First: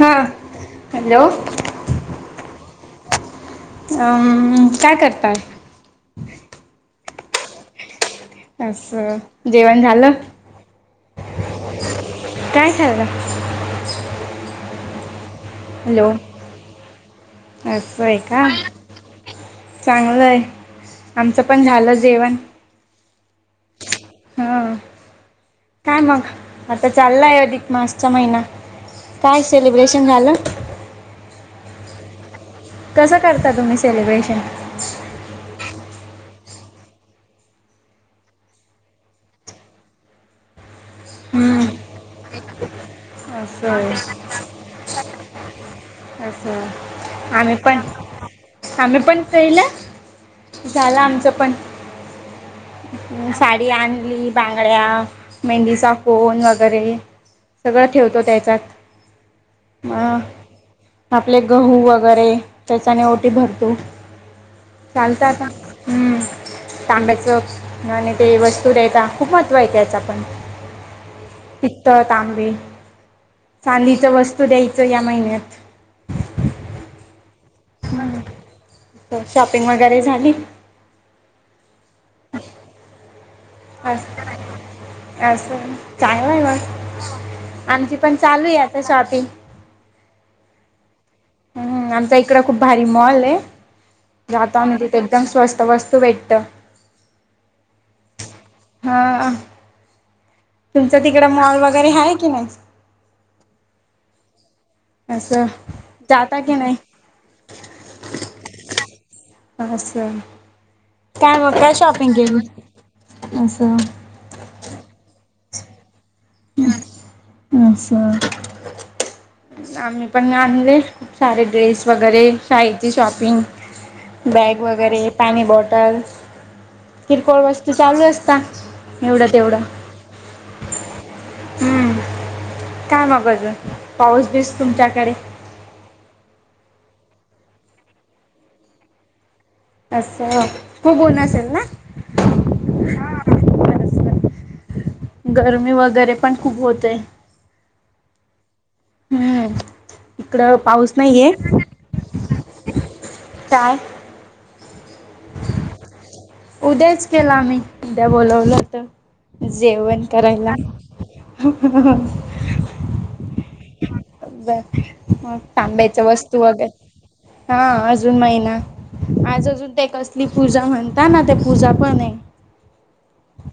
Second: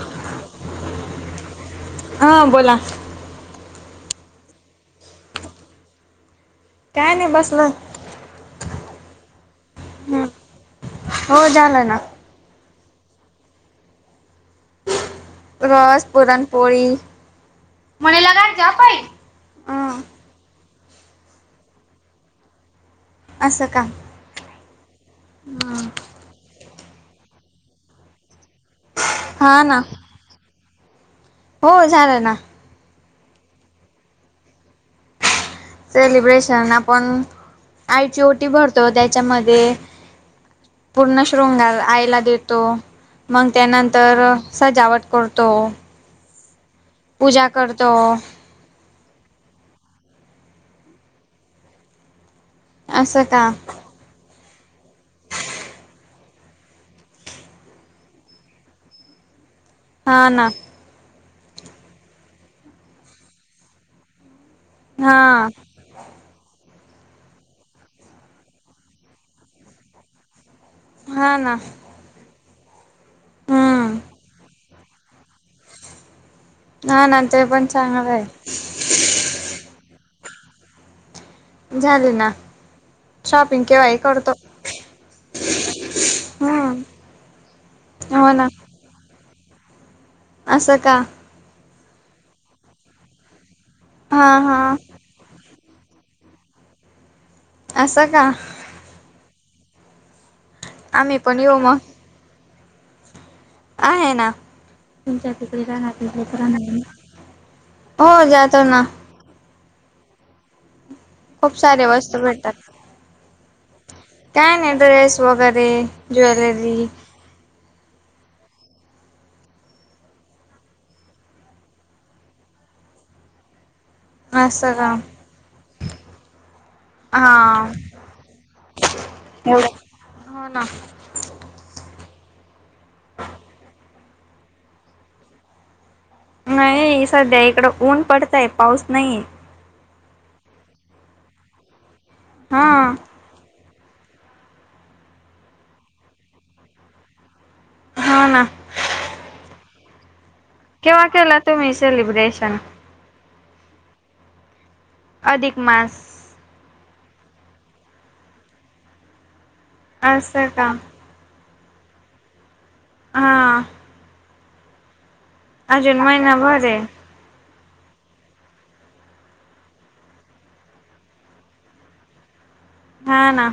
हा हॅलो हा बोला अम काय करतात काय नाही बसला अस जेवण झालं हो झालं ना काय खेळ रस पुरणपोळी असं आहे का म्हणेलागायच अ चांगलं आहे आमचं पण झालं जेवण असं का हा काय मग आता चाललाय अधिक मासचा महिना काय हा ना सेलिब्रेशन झालं हो झालं ना कसं करता तुम्ही सेलिब्रेशन सेलिब्रेशन आपण आईची ओटी भरतो त्याच्यामध्ये पूर्ण हम्म, शृंगार आयला देतो मग असं आहे त्यानंतर सजावट करतो असं आहे. पूजा आम्ही पण करतो आम्ही पण पहिलं झाला आमचं पण असं का साडी आणली बांगड्या मेहंदीचा कोन वगैरे सगळं ठेवतो त्याच्यात हा मग ना आपले गहू व वगैरे त्याचाने ओटी भरतो हा चालत आता हम्म तांब्याचं आणि ते वस्तू दयता खूप महत्त्व आहेेत याचा पण हा ना पितळ, तांबे हम्म चांदीच वस्तू द्यायचं या महिन्यात ह नंत ते पण चांगलं हम्म. आहे शॉपिंग वगैरे झाली झाले ना शॉपिंग केव्हाही करतो असं चांगलं हम्म मग आमची पण हो ना चालू आहे आता शॉपिंग असं का हम् आमचा इकड खूप भारी मॉल आहे हा जाता हा म तिथ एकदम स्वस्त वस्तू भेट्ट असं स का? तुमचं आम्ही तिकड पण येऊ माॉल मग वगैरे आहे की नाही? आहे ना तुमच्या असं तिकडे घरात जाता की नाही हो जातो ना असं काय मग खूप काय सारे शॉपिंग वस्तू केली भेटतात. असं काय नाही ते सुहाग ते ज्वेलरी हम् आम्ही पण आणले सारे ड्रेस वगैरे शाळेची शॉपिंग बॅग असं का वगैरे पाणी बॉटल किरकोळ हा वस्तू चालू असता एवढं तेवढं हो ना हम्म काय मग अजून पाऊस बीस तुमच्याकडे नाही सध्या इकडं ऊन पडतय पाऊस नाही अस खूप ऊन असेल ना हा गरमी वगैरे पण खूप होते हो ना हम्म इकडं पाऊस केव्हा नाहीये केला तुम्ही सेलिब्रेशन सण चय अधिक मास उद्याच केला मी डबल ओलत जेवण असं करायला का हा हा बर हा अजून तांब्याच्या वस्तू महिनाभर आहे. वगैरे हा अजून महिना आज अजून ते कसली पूजा म्हणतात ना ते पूजा पण आहे हा ना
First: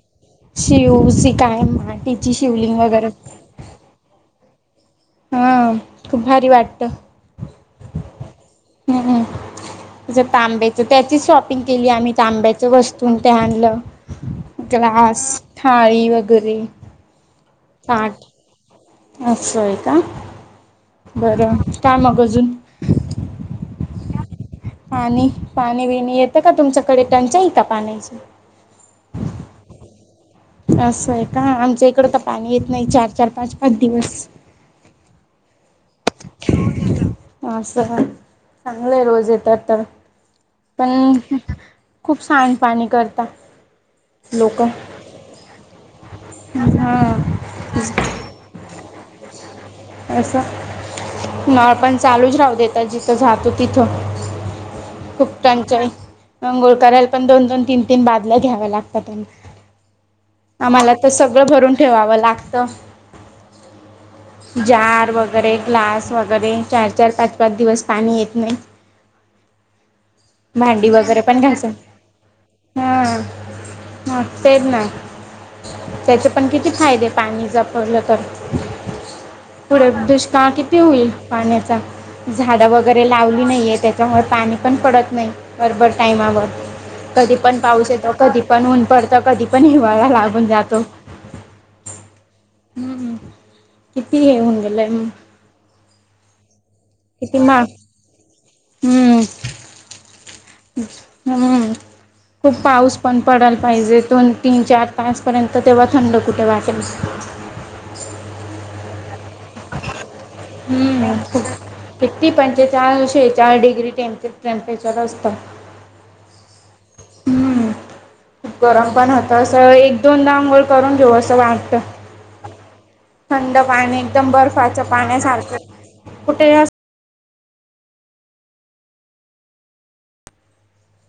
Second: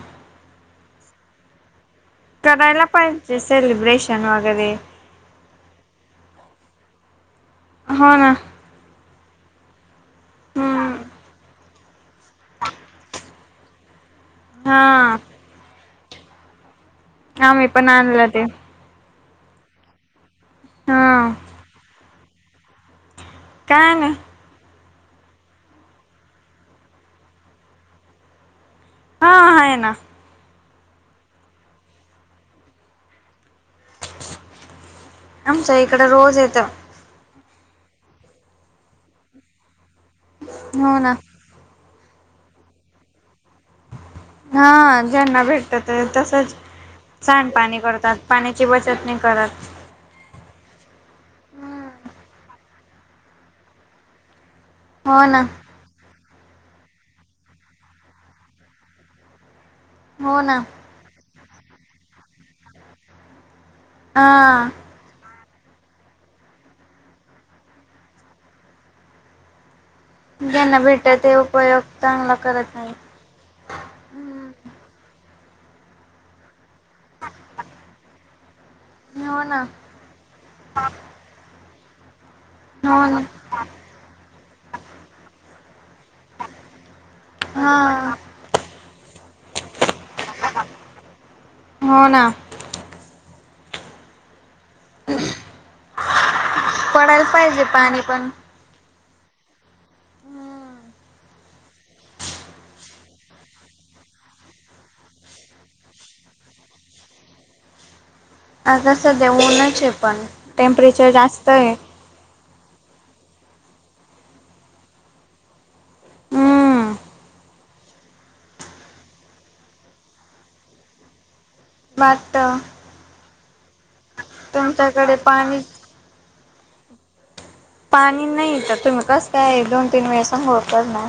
शिवसी काय माहित करायला पाहिजे सेलिब्रेशन वगैरे कधी हा खूप भारी वाटत हो ना हम्म तांब्याच हम्म त्याची स्व िंग केली आम्ही तांब्याच वस्तून ते आणलं हा ग्लास थाळी वगैरे आम्ही पण साठ आलं ते असं का हा बरं काय मग कजून काय नाय पाणी पाणी बिणी येतं का तुमच्याकडे टंचाई का पाण्याची हा आहे ना असं आहे का आमच्या इकड तर पाणी येत नाही चार चार पाच पाच दिवस आम इकड रोज येत अस चांगलं आहे रोज येत आता हो ना पण खूप सांडपणी करता लोक हा ज्यांना भेटतात ते तसच हा सांडपाणी करतात पाण्याची बचत नाही करत असं ना पण चालूच राहतो देता जिथं जातो तिथं हो ना खूपटांचा मंगळ करायला पण दोन दोन तीन तीन बादल्या घ्याव्या लागतात आणी हो ना आम्हाला त स सगळं भरून ठेवावं लागत हा जार वग वगैरे ग्लास वगैरे चार चार पाच पाच दिवस पाणी येत नाही ज्यांना भांडी वगैरे भेटत ते पण घायच उपयोग चांगला करत नाही हा म तेच ना त्याचे पण किती ती फायदे पाणी जपडलं तर हो ना [inaudible] पुढ दुष्काळ किती होईल पाण्याचा झाडं वगैरे हो ना लावली नाही आहे त्याच्यामुळे पाणी पण पडत नाही बरबर टायमावर कधी पण पाऊस हा येतो कधी पण ऊन पडत कधी पण हिवाळा लागून जातो हो ना ह किती हेऊन लय मी पडायला पाहिजे पाणी पण हम हम् खूप पाऊस पण पडाला पाहिजे दोन तीन चार तासपर्यंत तेव्हा थांबल कुठे वाटेल आग दे्याऊनच आहे पण टेम्परेचर जास्त आहे चारशे चार डग्री टे टेम्परेचर असत हम्म हम्म खूप गरम पण होत अस एक दोनदा अघळ करून घेऊ असं वा भारत थंड पाणी एकदम बर्फाच पाण्यासारखं पाणी कुठे पाणी नाही तर तुम्ही कस काय दोन तीन वेळेसां होत ना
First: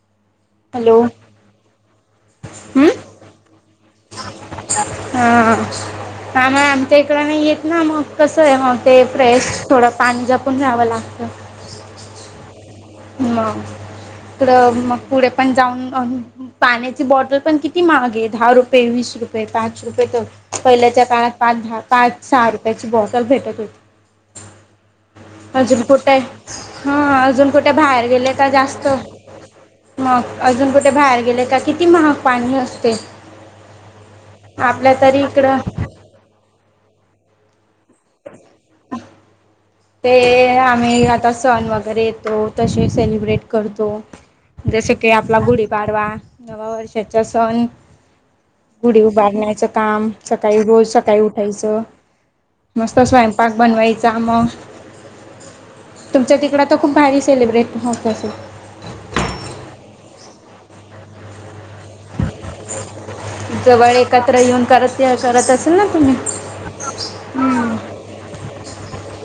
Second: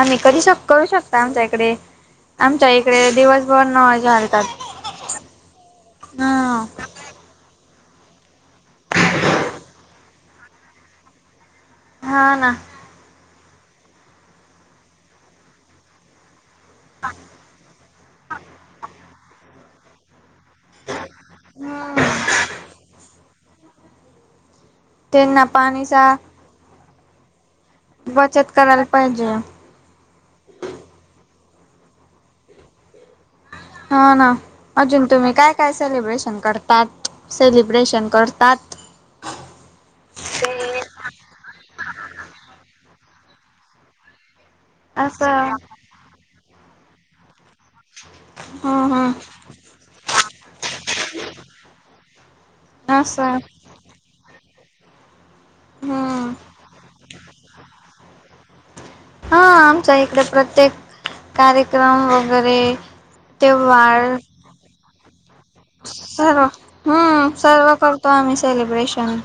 आ कधी करू हॅलो शकता आमच्या इकडे आमच्या हम्म इकडे दिवसभर न मजा घालतात हा आम्हा हम आमच्या इकडं नाही येत ना मग कसं आहे मग ते फ्रेश थोडं पाणीजपण जावं लागत हा ना मग मग पुढे पण जाऊन पाण्याची बॉटल पण किती महागे दहा रुपये वीस रुपये पाच रुपये तर पहिल्याच्या काळात पाच द पाच सहा रुपयाची बॉटल भेटत होती ते ना पाणीचा हा अजून त्या बाहेर गेले का बचत करायला जास्त पाहिजे मग अजून कुठे बाहेर गेले का किती महाग पाणी असते.. हा ना आपल्या अजून तरी तुम्ही काय इकडं काय सेलिब्रेशन करतात. सेलिब्रेशन करतात. ते आम्ही आता सण वगैरे येतो तसे सेलिब्रेट करतो. जस की आपला असं गुढी पाडवा. नवा वर्षाचा सण.. हम्म गुढी हम्म उभारण्याचं काम... सकाळी रोज सकाळी उठायचं.. मस्त असं स्वयंपाक बनवायचा मग... हम्म तुमच्या तिकड तर खूप... भारी सेलिब्रेट होत अस... हा आमच्या इकडे प्रत्येक कार्य... क्रम वगैरे जवळ त्योहार.... एकत्र येऊन करत करत असेल ना तुम्ही सर्व हम्म सर्व हम्म करतो आम्ही.. सेलिब्रेशन...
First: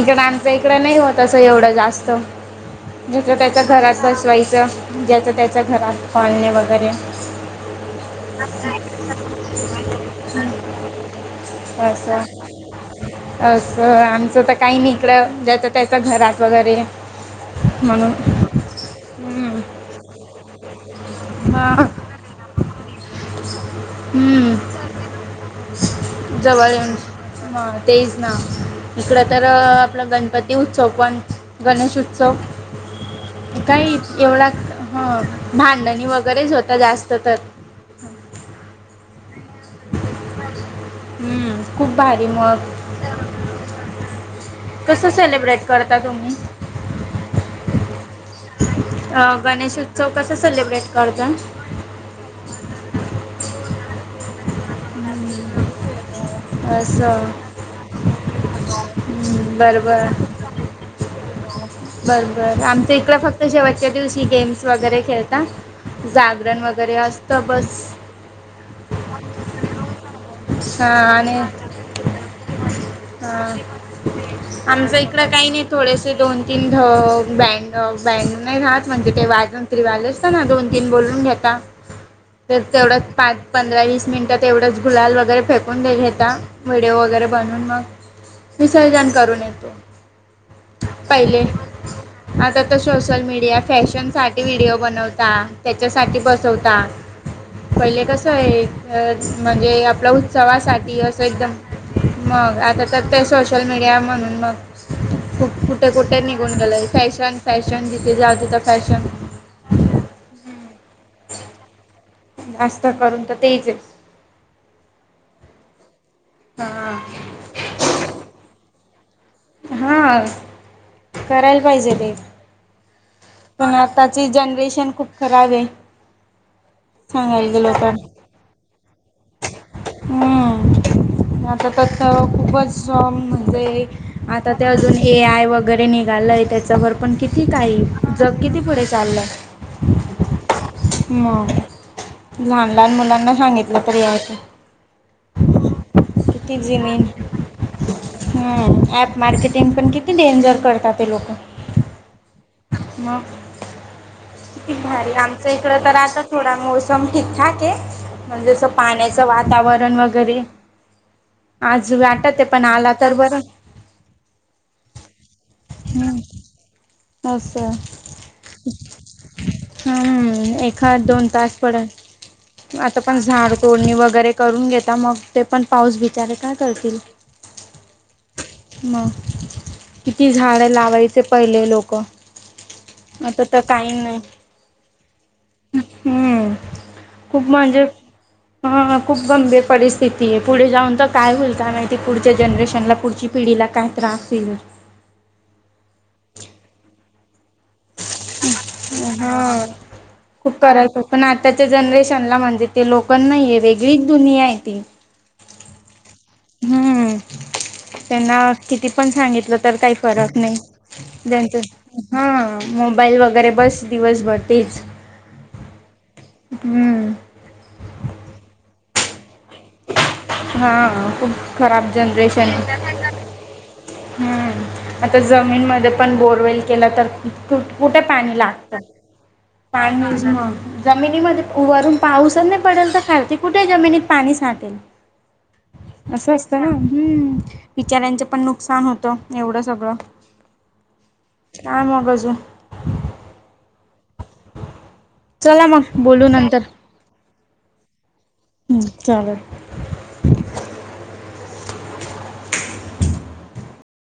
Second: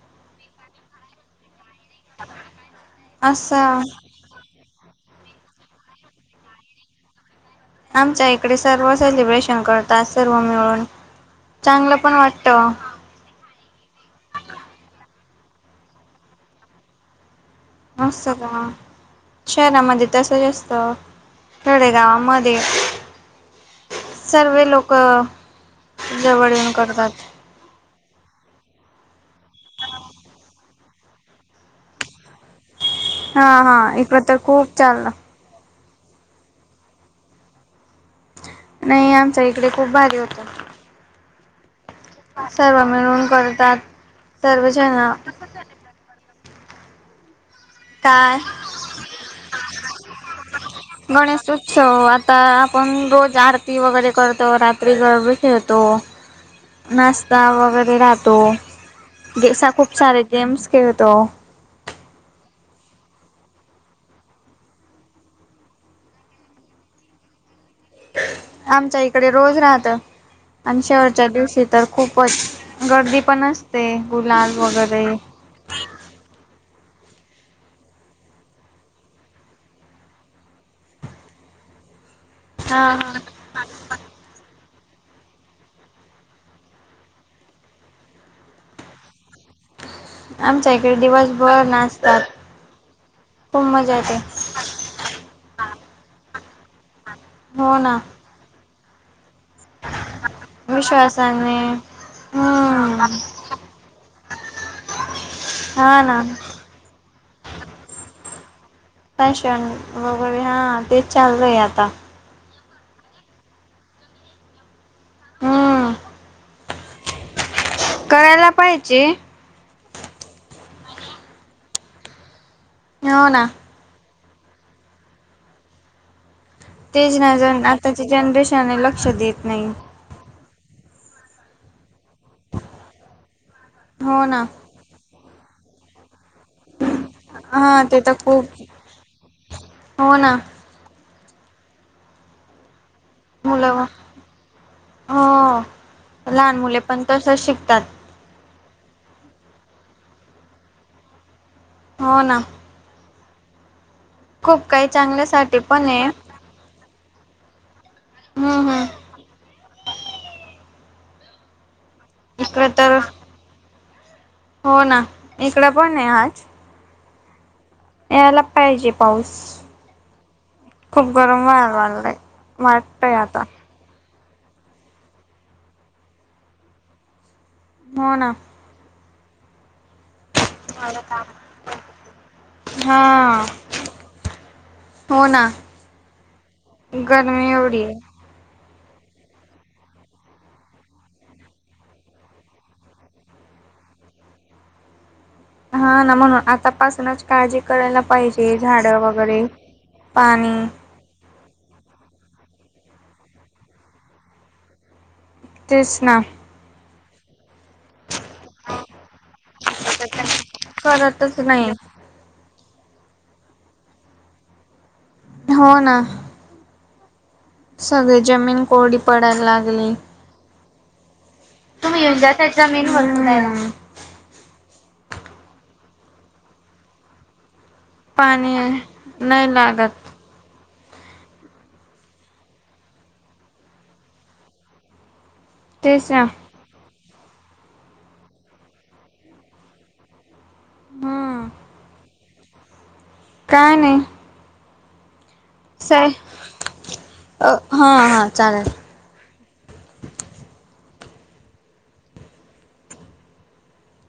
इकडं आमच्या इकडे नाही होत असं एवढं... जास्त जिथ त्याच्या असं घरात बसवायचं. ज्याचं त्याच्या घरात पाळणे वगैरे... आमच्या इकडे सर्व सेलिब्रेशन करतात सर्व मिळून... चांगलं पण वाटतं असं असं आमचं तर काही नाही... इकड ज्याचं त्याच्या घरात वगैरे.. म्हणून असं का हम्म शहरामध्ये तसंच असत..... हा खेडेगावामध्ये हम्म सर्व लोक जवळ येऊन करतात. मग तेच ना इकडं तर आपला गणपती उत्सव पण गणेश उत्सव.. हा हा काही इकडं तर एवढा खूप चाललं.. हं भांडणी वगैरेच होता जास्त तर... नाही आमचा इकडे... इकडे खूप भारी होतात... हम्म... खूप भारी मग करतात कस सर्वजण सेलिब्रेट करता तुम्ही... काय अं, गणेश उत्सव कसं सेलिब्रेट करता गणेशोत्सव आता आपण रोज आरती वगैरे करतो रात्री.... त [unintelligible] सेतो [unintelligible] असं नाश्ता वगैरे राहतो हम्म, खूप बरोबर सारे गेम्स खेळतो. बर बर आमच इकड फक्त शेवटच्या दिवशी गेम्स वगैरे खेळतात जागरण वगैरे असतं बस आमच्या इकडे रोज राहत आणि हां शेवटच्या आणि दिवशी तर खूपच गर्दी पण हां असते गुलाल वगैर आमच्या इकडं काही नाही थोडेसे दोन तीन बँड बँड नाही राहात म्हणजे ते वाजून तरी वाजचत ना दोन तीन बोलून घेता. तर हा तेवढंच हा. पाच पंधरा वीस मिनिटात तेवढंच गुलाल वगैरे फेकून व्हिडिओ वगैरे बनून मग विसर्जन करून येत आमच्या इकडे पहिले दिवसभर नाचतात आता तर सोशल मीडिया खूप मजा फॅशन येते साठी व्हिडिओ बनवता त्याच्यासाठी ब चौथा हो ना. पहिले कस आहे. अ म्हणजे आपल्या उत्सवासाठी एकदम विश्वासाने मग आता तर हम्म ते सोशल मीडिया म्हणून मगूप कुठे हा कुठे ना. निघून गेलायचं. फॅशन फॅशन दिे जाते फॅशन वगैरे हा तेच चालू आता जास्त करून तर तेच हम्म हा. करायला पाहिजे. हां करायला पाहिजे ते. हो ना. ची जनरेशन खूप खराब आहे. तेच ना सांगायला जन गेलो तर आताची जनरेशन आहे ल क्ष देत नाही. म आता प तावा खूपच [unintelligible] म्हणजे हो ना आता ते अजून एआये वगैरे निघालंय. त्याच्यावर पण किती काही हा ते तर जग खूप किती पुढे चाललंय हो ना मग लहा लहान मुलांना सांगितलं मुलं तरी येतं. हो लहान मुले पण तसच शिकतात. हां ॲप मार्केटिंग पण किती डेंजर करतात ते लोकं हो ना म खूप किती काही भारी आमचं चांगल्यासाठी इकड पण तर आहे आता थोडा मोसम ठीकठाक के म्हणजे हम्म असं हम्म पाण्याचं वातावरण वगैरे आज वाटत है पण आला तर बरं. हो ना इकड पण आहे आज तस यायला पाहिजे पाऊस [inaudible] हम्म एखा खूप दोन गरम तास व्हायला पडल, लागलाय आता वाटतय पण झाड तोडणी वगैरे करून घेता मग ते पण पाऊस बिचारे काय करतील? हो ना म किती झाडें लावायचे पहिले लोक हा आता तर काही नाही हो ना हम्म खूप गरमी एवढी म्हणजे आहे हां खूप गंभीर परिस्थिती हे पुढे जाऊन तर काय होईल काय माहिती पुढच्या जनरेशनला पुढची पिढीला काय त्रास होईल हा ना म्हणून आतापासूनच काळजी करायला पाहि हां खूप पाणी कडक [unintelligible] ना त्याच्या जनरेशनला म्हणजे ते लोक नाहीये वेगळीच दुनिया आहे ती तेच ना हम्म त्यांना किती पण सांगितलं तर काही फरक नाही करतच नाही ज्याचं हां मोबाईल वगैरे बस दिवसभर तेच हो ना हम्म सगळी जमीन कोरडी पडायला लागली हा खुप खराब तुम्ही येऊन जा त्या जनरेशन जमीन वर पुरायला हं आता जमीनमध्ये पण बोरवेल केला तर कु कुठे पाणी लागत नाही लागत पाणी [unintelligible] जमिनीमध्ये वरून पाऊसच नाही पडेल तर खालती कुठे जमिनीत पाणी साठेल. असं असतं ना, हम्म बिचाऱ्यांचं पण नुकसान होतं एवढं सगळं. हम्म काय मग अजून [inaudible] नाही नाही [unintelligible] चला मग बोलू नंतर. अं हा हां. हू चालेल